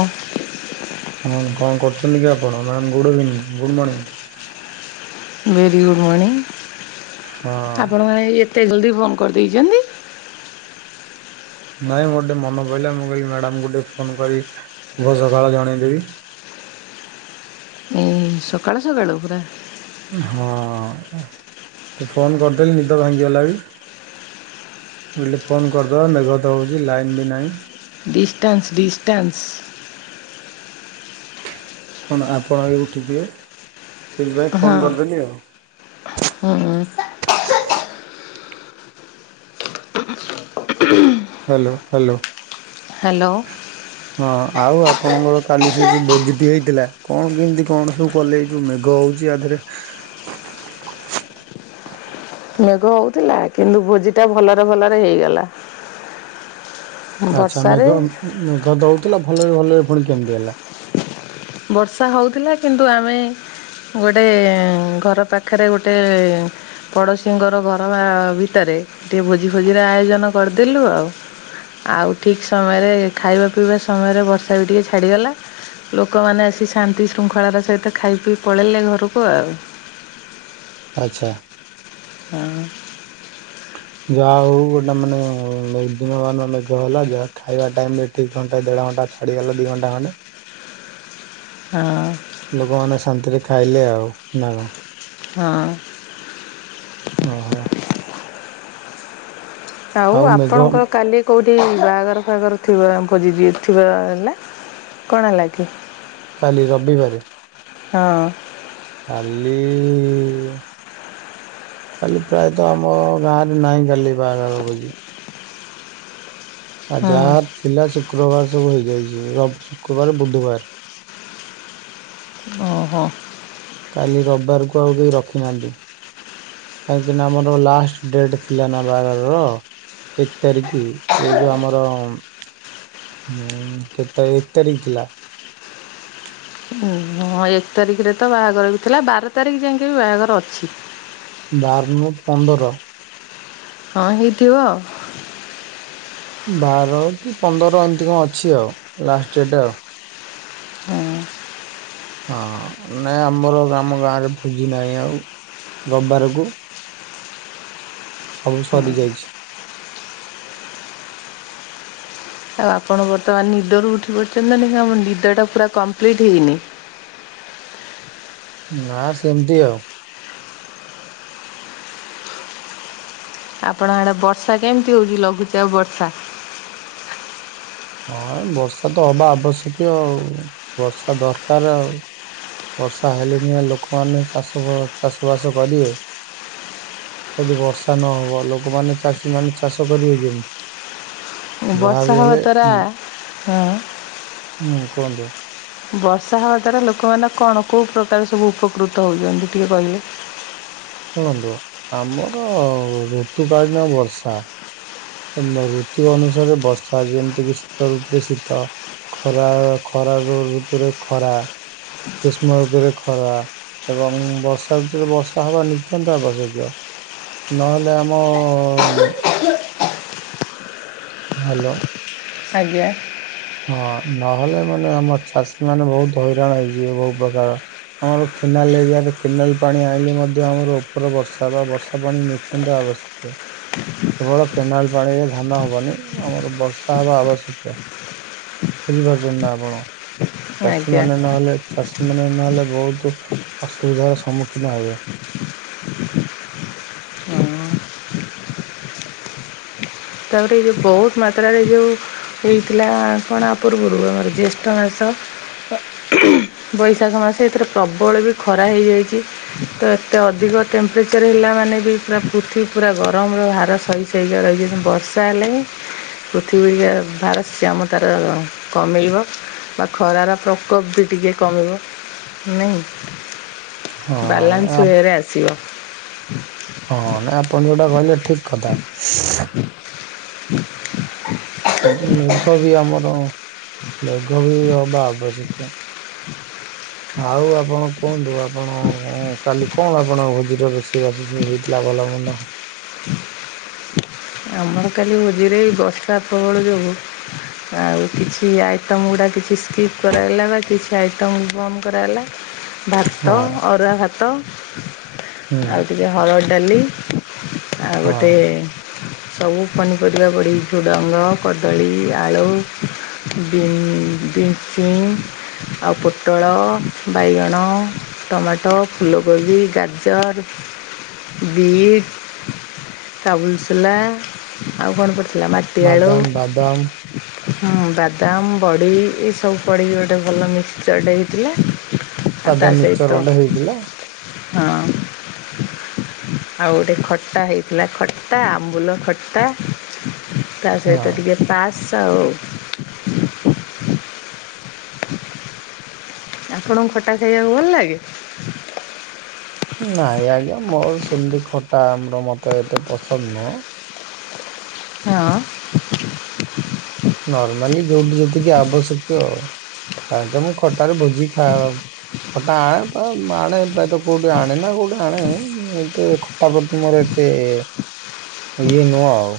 ଓହୋ ହଁ କଣ କରୁଛନ୍ତି କି ଆପଣ madam good evening good morning. Very good morning ହଁ ଆପଣମାନେ ଏତେ ଜଲ୍ଦି ଫୋନ୍ କରିଦେଇଛନ୍ତି। ନାଇଁ ମୋର ଟୋଟେ ମନେ ପଡ଼ିଲା ମୁଁ କହିଲି ମ୍ୟାଡ଼ାମକୁ ଗୋିକେ ଫୋନ କରି ଶୁଭ ସକାଳ ଜଣେଇଦେବି। ଏ ସକାଳ ସକାଳୁ ପୁରା ହଁ ତୁ ଫୋନ୍ କରିଦେଲି ନିଦ ଭାଙ୍ଗିଗଲା ବି। ଫୋନ୍ କରିଦେବା ମେଘଥା ହେଉଛି ଲାଇନ୍ ବି ନାହିଁ। Distance distance. ଆପଣା ଉଠିଥିବା ସେଇଥିପାଇଁ ହଁ ଫୋନ୍ କରିଦେଲି ଆଉ। ହୁଁ। Hello hello hello. ହଁ ଆଉ ଆପଣଙ୍କର କାଲି ସେ ଯୋଉ ଭୋଜିଟି ହେଇଥିଲା କଣ କେମିତି କଣ ସବୁ କଲେ ଏ ଯେଉଁ ମେଘ ହେଉଛି ଆଧରେ ମେଘ ହଉଥିଲା କିନ୍ତୁ ଭୋଜି ଟା ଭଲରେ ଭଲରେ ହେଇଗଲା। ଆଚ୍ଛା ବର୍ଷାରେ ମେଘ ମେଘ ହଉଥିଲା ଭଲରେ ଭଲରେ ପୁଣି କେମିତି ହେଲା? ବର୍ଷା ହେଉଥିଲା କିନ୍ତୁ ଆମେ ଗୋଟେ ଘର ପାଖରେ ଗୋଟେ ପଡୋଶୀଙ୍କର ଘର ଭିତରେ ଟିକେ ଭୋଜି ଭୋଜି ର ଆୟୋଜନ କରିଦେଲୁ ଆଉ ଆଉ ଠିକ୍ ସମୟରେ ଖାଇବା ପିଇବା ସମୟରେ ବର୍ଷା ବି ଟିକେ ଛାଡ଼ିଗଲା। ଲୋକମାନେ ଆସି ଶାନ୍ତି ଶୃଙ୍ଖଳାର ସହିତ ଖାଇ ପିଇ ପଳେଇଲେ ଘରକୁ ଆଉ। ଆଚ୍ଛା। ହଁ। ଯାହା ହଉ ଗୋଟେ ମାନେ ଦିନ ମାନ ମେଘ ହେଲା ଯାହା ଖାଇବା ଟାଇମ ରେ ଦି ଘଣ୍ଟା ଦେଢ଼ ଘଣ୍ଟା ଛାଡ଼ିଗଲା ଦି ଘଣ୍ଟା ଖଣ୍ଡେ। ହଁ। ଲୋକମାନେ ଶାନ୍ତିରେ ଖାଇଲେ ଆଉ ନା କଣ? ହଁ। ଓଁ ହୋ। ଆଉ ଆପଣଙ୍କର କାଲି କଉଁଠି ବାହାଘର ଫା ଘର ଥିବ ଭୋଜି ଥିବ ନା। କଣ ହେଲା କି? କାଲି ରବିବାରେ। ହଁ। କାଲି କାଲି ପ୍ରାୟତଃ ଆମ ଗାଁରେ ନାହିଁ କାଲି ବାହାଘର ଭୋଜି। ଆ ହୁଁ ଯାହା ଥିଲା ଶୁକ୍ରବାର ସବୁ ହେଇଯାଇଛି ର ଶୁକ୍ରବାର ବୁଧବାର। ଓହୋ। କାଲି ରବିବାରକୁ ଆଉ କେହି ରଖିନାହାନ୍ତି। କାହିଁକିନା ଆମର ଲାଷ୍ଟ ଡେଟ୍ ଥିଲା ନା ବାହାଘରର ଏକ ତାରିଖ ଏ ଯେଉଁ ଆମର ହୁଁ କେତେ ତାରିଖ ଏକ ତାରିଖ ଥିଲା। ହଁ ଏକ ତାରିଖରେ ତ ବାହାଘର ବି ଥିଲା ବାର ତାରିଖ ଯାଇକି ବି ବାହାଘର ଅଛି। ବାର ନୁହଁ ପନ୍ଦର। ହଁ ହେଇଥିବ ଆଉ। ବାର କି ପନ୍ଦର ଏମିତି କଣ ଅଛି ଆଉ ଲାଷ୍ଟ ଡେଟ୍ ଆଉ। ହଁ। ହଁ ନାଇଁ ଆମର ଆମ ଗାଁରେ ଭୋଜି ନାହିଁ ଆଉ ରବିବାରକୁ ସବୁ ସରି ଯାଇଛି। ଆଉ ଆପଣ ବର୍ତ୍ତମାନ ନିଦରୁ ଉଠି ପଡିଛନ୍ତି ନା ନାହିଁ ଆପଣ ନିଦଟା ପୁରା କମ୍ପ୍ଲିଟ୍ ହେଇନି। ନା ସେମିତି ଆଉ। ଆପଣ ଆଡେ ବର୍ଷା କେମିତି ହଉଛି ଲଘୁଚାପ ବର୍ଷା? ହଁ ବର୍ଷା ତ ହବା ଆବଶ୍ୟକୀୟ ଆଉ ବର୍ଷା ଦରକାର ଆଉ ବର୍ଷା ହେଲେ ସିନା ଲୋକମାନେ ଚାଷ ଚାଷବାସ କରିବେ। ଯଦି ବର୍ଷା ନହବ ଲୋକମାନେ ଚାଷୀମାନେ ଚାଷ କରିବେ କେମିତି? ବର୍ଷା ଯାହାବି ହେବା ହେଲେ ଦ୍ୱାରା ହ। ହୁଁ କୁହନ୍ତୁ। ବର୍ଷା ହେବା ଦ୍ୱାରା ଲୋକମାନେ କଣ କେଉଁ ପ୍ରକାର ସବୁ ଉପକୃତ ହେଉଛନ୍ତି ଟିକେ କହିଲେ? ଶୁଣନ୍ତୁ ଆମର ଋତୁକାଳୀନ ବର୍ଷା। ଋତୁ ଅନୁସାରେ ବର୍ଷା ଯେମିତି କିି ଶୀତ ଋତୁରେ ଶୀତ। ଖରା ଖରା ଋତୁରେ ଖରା ଗ୍ରୀଷ୍ମ ଋତୁରେ ଖରା। ଏବଂ ବର୍ଷା ଋତୁରେ ବର୍ଷା ହେବା ନିତ୍ୟାନ୍ତ ଆବଶ୍ୟକୀୟ। ନ ହେଲେ ଆମ ହାଲୋ। ଆଜ୍ଞା। ହଁ ନହେଲେ ମାନେ ଆମର ଚାଷୀ ମାନେ ବହୁତ୍ ହଇରାଣ ହେଇଯିବେ ବହୁ ପ୍ରକାର। ଆମର କେନାଲ ଏରିଆରେ କେନାଲ ପାଣି ଆଣିଲେ ମଧ୍ୟ ଆମର ଉପର ବର୍ଷା ବା ବର୍ଷା ପାଣି ନିତ୍ୟାନ୍ତ ଆବଶ୍ୟକ। କେବଳ କେନାଲ୍ ପାଣିରେ ଧାନ ହେବନି ଆମର ବର୍ଷା ହେବା ଆବଶ୍ୟକୀୟ। ବୁଝିପାରୁଛନ୍ତି ନା ଆପଣ ଆଜ୍ଞା ଚାଷୀମାନେ ନ ହେଲେ ଚାଷୀମାନେ ନହେଲେ ବହୁତ୍ ଅସୁବିଧାର ସମ୍ମୁଖୀନ ହେବେ। ତାପରେ ଏଇ ଯେଉଁ ବହୁତ ମାତ୍ରାରେ ଯୋଉ ହେଇଥିଲା କଣ ଆ ପୂର୍ବରୁ ଆମର ଜ୍ୟେଷ୍ଠ ମାସ ତ [unintelligible] ବୈଶାଖ ମାସ ଏଥିରେ ପ୍ରବଳ ବି ଖରା ହେଇଯାଇଛି। ତ ଏତେ ଅଧିକ ଟେମ୍ପରେଚର ହେଲା ମାନେ ବି ପୁରା ପୃଥିଵୀ ପୁରା ଗରମର ଭାର ସହି ତେଲିଆ ରହିଯିବ କିନ୍ତୁ ବର୍ଷା ହେଲେ ପୃଥିବୀ ଟିକେ ଭାରସ୍ୟାମ ତାର କମିଯିବ। ବା ଖରାର ପ୍ରକୋପ ବି ଟିକେ କମିବ ନାହିଁ। ହଁ ବାଲାନ୍ସ ଆପ୍ ୱେ ରେ ଆସିବ। ହଁ ନାଇଁ ଆପଣ ଯୋଉଟା କହିଲେ ଠିକ୍ କଥା। ଏଠି ମେଘ ବି ଆମର ମେଘ ବି ହବା ଆବଶ୍ୟକିୟ। ଆଉ ଆପଣ କୁହନ୍ତୁ ଆପଣ କାଲି କଣ ଆପଣ ଭୋଜିର ରୋଷେଇବାସ ସବୁ ହେଇଥିଲା ଭଲ ମନ୍ଦ। ଆମର କାଲି ଭୋଜିରେ ଏଇ ବର୍ଷା ପ୍ରବଳ ଯୋଗୁ [inaudible] ଆଉ କିଛି ଆଇଟମ ଗୁଡ଼ା କିଛି ସ୍କିପ୍ କରାଗଲା ବା କିଛି ଆଇଟମ୍ ବନ୍ଦ କରାଗଲା ହଁ ଭାତ, ଅରୁଆ ଭାତ, ହୁଁ ଆଉ ଟିକେ ହରଡ ଡାଲି। ଆଉ ହଁ ଗୋଟେ ସବୁ ପନିପରିବା ପଡିକି ଝୁଡଙ୍ଗ, କଦଳୀ, ଆଳୁ ଯୋଉ ବିନ ବିନ୍ ଛୁଁ ଆଉ ପୋଟଳ, ବାଇଗଣ ଟମାଟୋ, ଫୁଲକୋବି, ଗାଜର, ବିଟ୍। କାବୁଲଶୋଲା ଆଉ କଣ ପଡ଼ିଥିଲା ମାଟିଆଳୁ ବାଦାମ [inaudible] ହଁ, ବାଦାମ, ବଡ଼ି ଏଇସବୁ ପଡ଼ିକି ଗୋଟେ ଭଲ ମିକ୍ସଚର୍ ଟେ ହେଇଥିଲା। ଆଉ ସାଧା ମିକ୍ସଚର ତାସହିତ ଗୋଟେ ହେଇଥିଲା ହଁ। ଆଉ ଗୋଟେ ଖଟା ହେଇଥିଲା, ଖଟା ଆମ୍ବୁଲ ଖ ଖଟା ତା ସହିତ ହଁ। ଟିକେ ପାସ୍ ଆଉ ଆପଣଙ୍କୁ ଖଟା ଖାଇବାକୁ ଭଲ ଲାଗେ? ନାଇଁ ଆଜ୍ଞା ମୋର ସେମିତି ଖଟା ଆମ୍ବୁଲୁ ମତେ ଏତେ ପସନ୍ଦ ନୁହଁ। ହଁ। ନର୍ମାଲି ଯୋଉଠି ଯେତିକି ଆବଶ୍ୟକୟ ନାହିଁତ ମୁଁ ଖଟାରେ ଭୋଜିି ଖା ଖଟା ଆଣେ ପ୍ରାୟତଃ ଆଣେ ନା କୋଉଠି ଆଣେ। ଖଟା ପ୍ରତି ମୋର ଏତେ ଇଏ ନୁହଁ ଆଉ।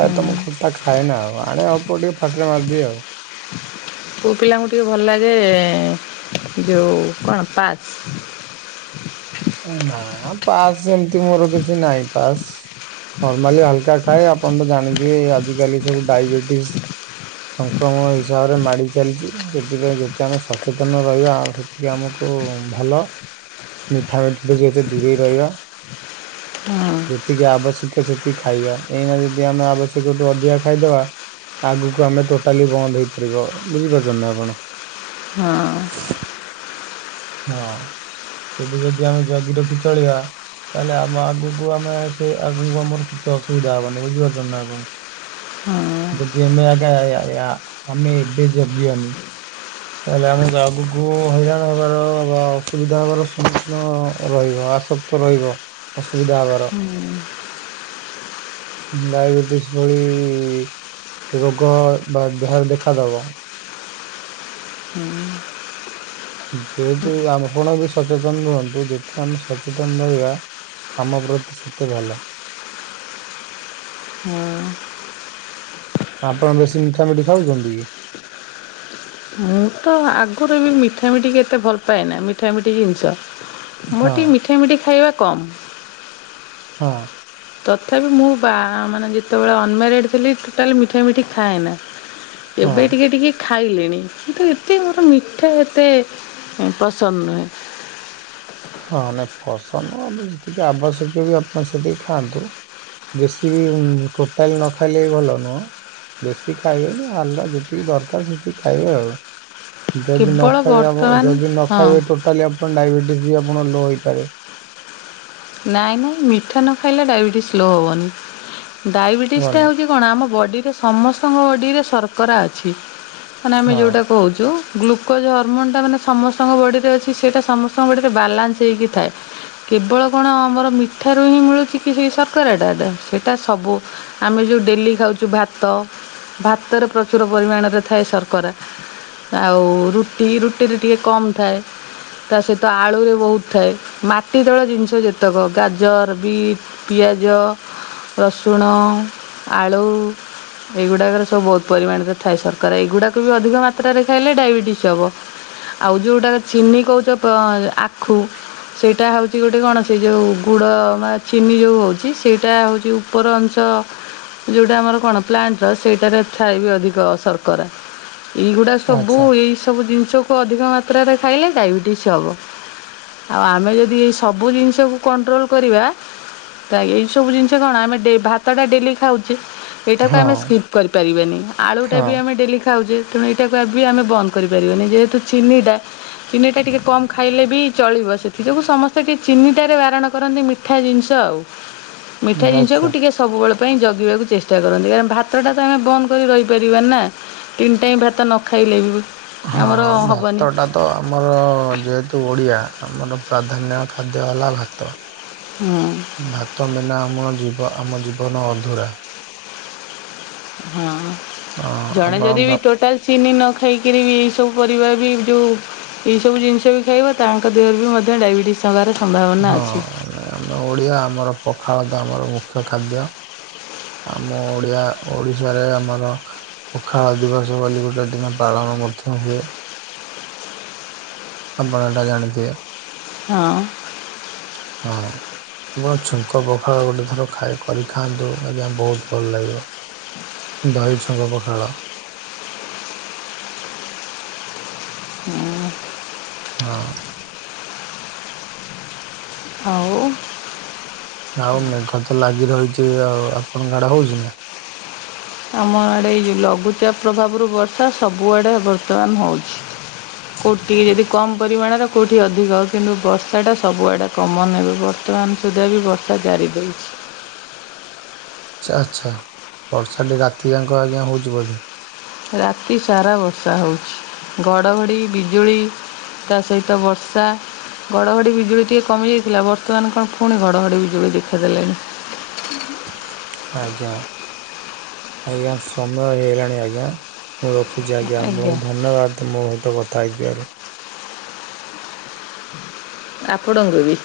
ପ୍ରାୟତଃ ମୁଁ ଖଟା ଖାଏନା ଆଣେ ଅଳ୍ପ ଟିକେ ପାଟିରେ ମାରିଦିଏ ଆଉ। ପୁଅ ପିଲାଙ୍କୁ ଟିକେ ଭଲ ଲାଗେ ଯୋଉ କଣ ପାସ୍। ନା ପାସ୍ ଏମିତି ମୋର କିଛି ନାହିଁ ପାସ୍। ନର୍ମାଲି ହାଲକା ଖାଏ ଆପଣ ତ ଜାଣିଥିବେ ଆଜିକାଲି ସବୁ ଡାଇବେଟିସ୍। ସଂକ୍ରମଣ ହିସାବରେ ମାଡ଼ି ଚାଲିଛି ସେଥିପାଇଁ ଯେତେ ଆମେ ସଚେତନ ରହିବା ହେତି ବି ଆମକୁ ଭଲ। ମିଠାମିଠି ଠୁ ଯେତେ ଦୂରେଇ ରହିବା। ହଁ ଯେତିକି ଆବଶ୍ୟକ ସେତ କି ଖାଇବା। ଏଇନା ଯଦି ଆମେ ଆବଶ୍ୟକଠୁ ଅଧିକା ଖାଇଦବା ଆଗକୁ ଆମେ ଟୋଟାଲି ବନ୍ଦ ହେଇପାରିବ ବୁଝିପାରୁଛନ୍ତି ନା ଆପଣ? ହଁ। ହଁ ଏବେ ଯଦି ଆମେ ଜଗିରଖି ଚଳିବା। ତାହେଲେ ଆମେ ଆଗକୁ ଆମେ ସେ ଆଗକୁ ଆମର କିଛି ଅସୁବିଧା ହବନି ବୁଝିପାରୁଛ ନା ଆପଣ। ହଁ ଯଦି ଏମେ ଆଜ୍ଞା ଏ ଆ ଏ ଆ ଆମେ ଏବେ ଜଗିବାନି। ତାହେଲେ ଆମକୁ ଆଗକୁ ହଇରାଣ ହେବାର ବା ଅସୁବିଧା ହେବାର ସମ୍ମୁଖୀନ ରହିବ। ଆସ ତ ରହିବ ଅସୁବିଧା ହେବାର। ଡାଇବେଟିସ୍ ଭଳି ରୋଗ ବା ଦେହରେ ଦେଖାଦେବ। ହୁଁ। ଯେହେତୁ ଆମପଣ ବି ସଚେତନ ରୁହନ୍ତୁ ଯେତେ ଆମେ ସଚେତନ ରହିବା ଆମ ପ୍ରତି ସେତେ ଭଲ। ହୁଁ। ଆପଣ ବେଶୀ ମିଠା ମିଠି ଖାଉଛନ୍ତି କି? ମୁଁ ତ ଆଗରୁ ଏମି ମିଠା ମିଠି କି ଏତେ ଭଲ ପାଏନା। ମିଠା ମିଠି ଜିନିଷ ମୋର ହଁ ଟିକେ ମିଠା ମିଠି ଖାଇବା କମ୍। ହଁ। ତଥାପି ମୁଁ ବା ମାନେ ଯେତେବେଳେ ଅନମାରେଡ଼ ଥିଲି ଟୋଟାଲ୍ ମିଠା ମିଠି ଖାଏନା। ହଁ ଏବେ ଟିକେ ଟିକେ ଖାଇଲିଣି କିନ୍ତୁ ଏତେ ମୋର ମିଠା ଏତେ ପସନ୍ଦ ନୁହେଁ। ହଁ ନାଇଁ ପସନ୍ଦ ନୁହଁ ଯେତିକି ଆବଶ୍ୟକୀୟ ବି ଆପଣ ସେତିକି ଖାଆନ୍ତୁ। ବେଶୀ ବି ଟୋଟାଲ ନ ଖାଇଲେ ବି ଭଲ ନୁହଁ। ବେଶୀ ଖାଇବେ ନି ଆଣ୍ଡା ଯେତିକି ଦରକାର ସେତିକି ଖାଇବେ ଆଉ। ଯଦି ନ କେବଳ ଖାଇବେ ଆପ ବର୍ତ୍ତମାନ ଯଦି ନ ହଁ ଖାଇବେ ଟୋଟାଲି ଆପଣ ଡାଇବେଟିସ୍ ବି ଆପଣ ଲୋ ହେଇପାରେ। ନାଇଁ ନାଇଁ ମିଠା ନ ଖାଇଲେ ଡାଇବେଟିସ୍ ଲୋ ହବନି। ଡାଇବେଟିସଟା ହବନି ହେଉଛି କଣ ଆମ ବଡ଼ିରେ ସମସ୍ତଙ୍କ ବଡ଼ିରେ ଶର୍କରା ଅଛି। ମାନେ ଆମେ ହଁ ଯେଉଁଟା କହୁଛୁ ଗ୍ଲୁକୋଜ୍ ହର୍ମୋନ୍ଟା ମାନେ ସମସ୍ତଙ୍କ ବଡ଼ିରେ ଅଛି। ସେଇଟା ସମସ୍ତଙ୍କ ବଡ଼ିରେ ବାଲାନ୍ସ ହୋଇକି ଥାଏ। କେବଳ କଣ ଆମର ମିଠାରୁ ହିଁ ମିଳୁଛି କି ସେଇ ସର୍କରାଟା ସେଟା ସବୁ ଆମେ ଯେଉଁ ଡେଲି ଖାଉଛୁ ଭାତ ଭାତରେ ପ୍ରଚୁର ପରିମାଣରେ ଥାଏ ଶର୍କରା। ଆଉ ରୁଟି ରୁଟିରେ ଟିକେ କମ ଥାଏ। ତା ସହିତ ଆଳୁରେ ବହୁତ ଥାଏ। ମାଟି ତଳ ଜିନିଷ ସ ଯେତେକ ଗାଜର, ବିଟ୍, ପିଆଜ ରସୁଣ, ଆଳୁ ଏଇଗୁଡ଼ାକରେ ସବୁ ବହୁତ ପରିମାଣରେ ଥାଏ ସର୍କରା। ଏଇଗୁଡ଼ାକୁ ବି ଅଧିକ ମାତ୍ରାରେ ଖାଇଲେ ଡାଇବେଟିସ୍ ହେବ। ଆଉ ଯୋଉଟା ଚିନି କହୁଛ ପ୍ର ଆଖୁ ସେଇଟା ହଉଛି ଗୋଟେ କଣ ସେ ଯେଉଁ ଗୁଡ଼ ବା ଚିନି ଯେଉଁ ହେଉଛି। ସେଇଟା ହେଉଛି ଉପର ଅଂଶ ଯେଉଁଟା ଆମର କଣ ପ୍ଲାଣ୍ଟର ସେଇଟାରେ ଥାଏ ବି ଅଧିକ ସର୍କରା। ଏଇଗୁଡା ସବୁ ଆଚ୍ଛା ଏଇ ସବୁ ଜିନିଷ ତ ଅଧିକ ମାତ୍ରାରେ ଖାଇଲେ ଡାଇବେଟିସ୍ ହବ। ସବୁ କଣ୍ଟ୍ରୋଲ୍ କରିବା [unintelligible] ଏଇ ସବୁ ଜିନିଷ କଣ ଆମେ ଭାତ ଟା ଡେଲି ଖାଉଛେ। ଏଇଟାକୁ ହଁ ଆମେ ସ୍କିପ୍ କରିପାରିବାନି। ଆଳୁଟା ବି ହଁ ଆମେ ଡେଲି ଖାଉଛେ ତେଣୁ ଏଇଟାକୁ ଏବେ ଆମେ ବନ୍ଦ କରିପାରିବାନି ଯେହେତୁ ଚିନିଟା ଚିନି ଟା ଟିକେ କମ ଖାଇଲେ ବି ଚଳିବ, ସେଥି ଯୋଗୁଁ ସମସ୍ତେ କି ଚିନି ଟା ବାରଣ କରନ୍ତି ମିଠା ଯିନିଷ ଆଉ ମିଠା ଜିନିଷକୁ ଆଚ୍ଛା। ଟିକେ ସବୁବେଳେ ପାଇଁ ଜଗିବାକୁ ଚେଷ୍ଟା କରନ୍ତି, କାରଣ ଭାତଟା ତ ଆମେ ବନ୍ଦ କରି ରହିପାରିବା ନିନା। ତିନି ଟାଇମ୍ ଭାତ ନ ଖାଇଲେ ବି ଆମର ହଁ ହବନି। ଭାତଟା ତ ଆମର ଯେହେତୁ ଓଡ଼ିଆ ଆମର ପ୍ରାଧାନ୍ୟ ଖାଦ୍ୟ ହେଲା ଭାତ। ହୁଁ। ଭାତ ମିନା ଆମ ଜିବ ଆମ ଜୀବନ ଅଧୁରା। ହଁ ହଁ ଜଣେ ଆପଣ ଯଦି ବି ଭା ଟୋଟାଲ ଚିନି ନ ଖାଇକିରି ବି ସବୁ ପରିବା ବି ଯୋଉ ଏଇସବୁ ଜିନିଷ ବି ଖାଇବ ତାଙ୍କ ଦେହରେ ବି ମଧ୍ୟ ଡାଇବେଟିସ୍ ହେବାର ସମ୍ଭାବନା ହଁ ଅଛି। ଆମେ ଓଡ଼ିଆ ଆମର ପଖାଳ ତ ଆମର ମୁଖ୍ୟ ଖାଦ୍ୟ। ଆମ ଓଡ଼ିଆ ଓଡ଼ିଶାରେ ଆମର ପଖାଳ ଦିବସ ବୋଲି ଗୋଟେ ଦିନ ପାଳନ ମଧ୍ୟ ହୁଏ। ଆପଣଏଟା ଜାଣିଥିବେ। ହଁ। ହଁ। ଛୁଙ୍କ ପଖାଳ ଗୋଟେ ଥର ଖାଏ କରି ଖାଆନ୍ତୁ ଆଜ୍ଞା ବହୁତ ଭଲ ଲାଗିବ। ଦହି ଛୁଙ୍କ ପଖାଳ। ହଁ। ଆଉ ଆଉ ମେଘ ତ ଲାଗି ରହିଛି ଆଉ ଆପଣଙ୍କ ଆଡେ ହଉଛି ନା? ଆମ ଆଡ଼େ ଏଇ ଲଘୁଚାପ ପ୍ରଭାବରୁ ବର୍ଷା ସବୁଆଡ଼େ ବର୍ତ୍ତମାନ ହଉଛି। କୋଉଠି ଟିକେ ଯଦି କମ ପରିମାଣରେ କୋଉଠି ଅଧିକ କିନ୍ତୁ ବର୍ଷା ଟା ସବୁଆଡେ କମ ନେବେ ବର୍ତ୍ତମାନ ସୁଦ୍ଧା ବି ବର୍ଷା ଜାରି ରହିଛି। ଆଛା ଆଚ୍ଛା ବର୍ଷାଠେ ରାତି ଯା କଁ ଆଜ୍ଞା ହେଉଛି ବୋଧେ? ରାତି ସାରା ବର୍ଷା ହଉଛି ଘଡ଼ଘଡ଼ି ବିଜୁଳି ତା ସହିତ ବର୍ଷା। ଘଡଘଡି ବିଜୁଳି ଟିକେ କମିଯାଇଥିଲା ବର୍ତ୍ତମାନ କଣ ପୁଣି ଘଡଘଡି ବିଜୁଳି ଦେଖାଦେଲାଣି। ଆଜ୍ଞା ଆଜ୍ଞା ସମୟ ହେଇଗଲାଣି ଆଜ୍ଞା। ମୁଁ ରଖୁଛି ଆଜ୍ଞା ଆପଣଙ୍କୁ ଧନ୍ୟବାଦ ମୋ ସହିତ କଥା ହେଇଥିବାରୁ। ଆପଣ ଙ୍କୁ ବି।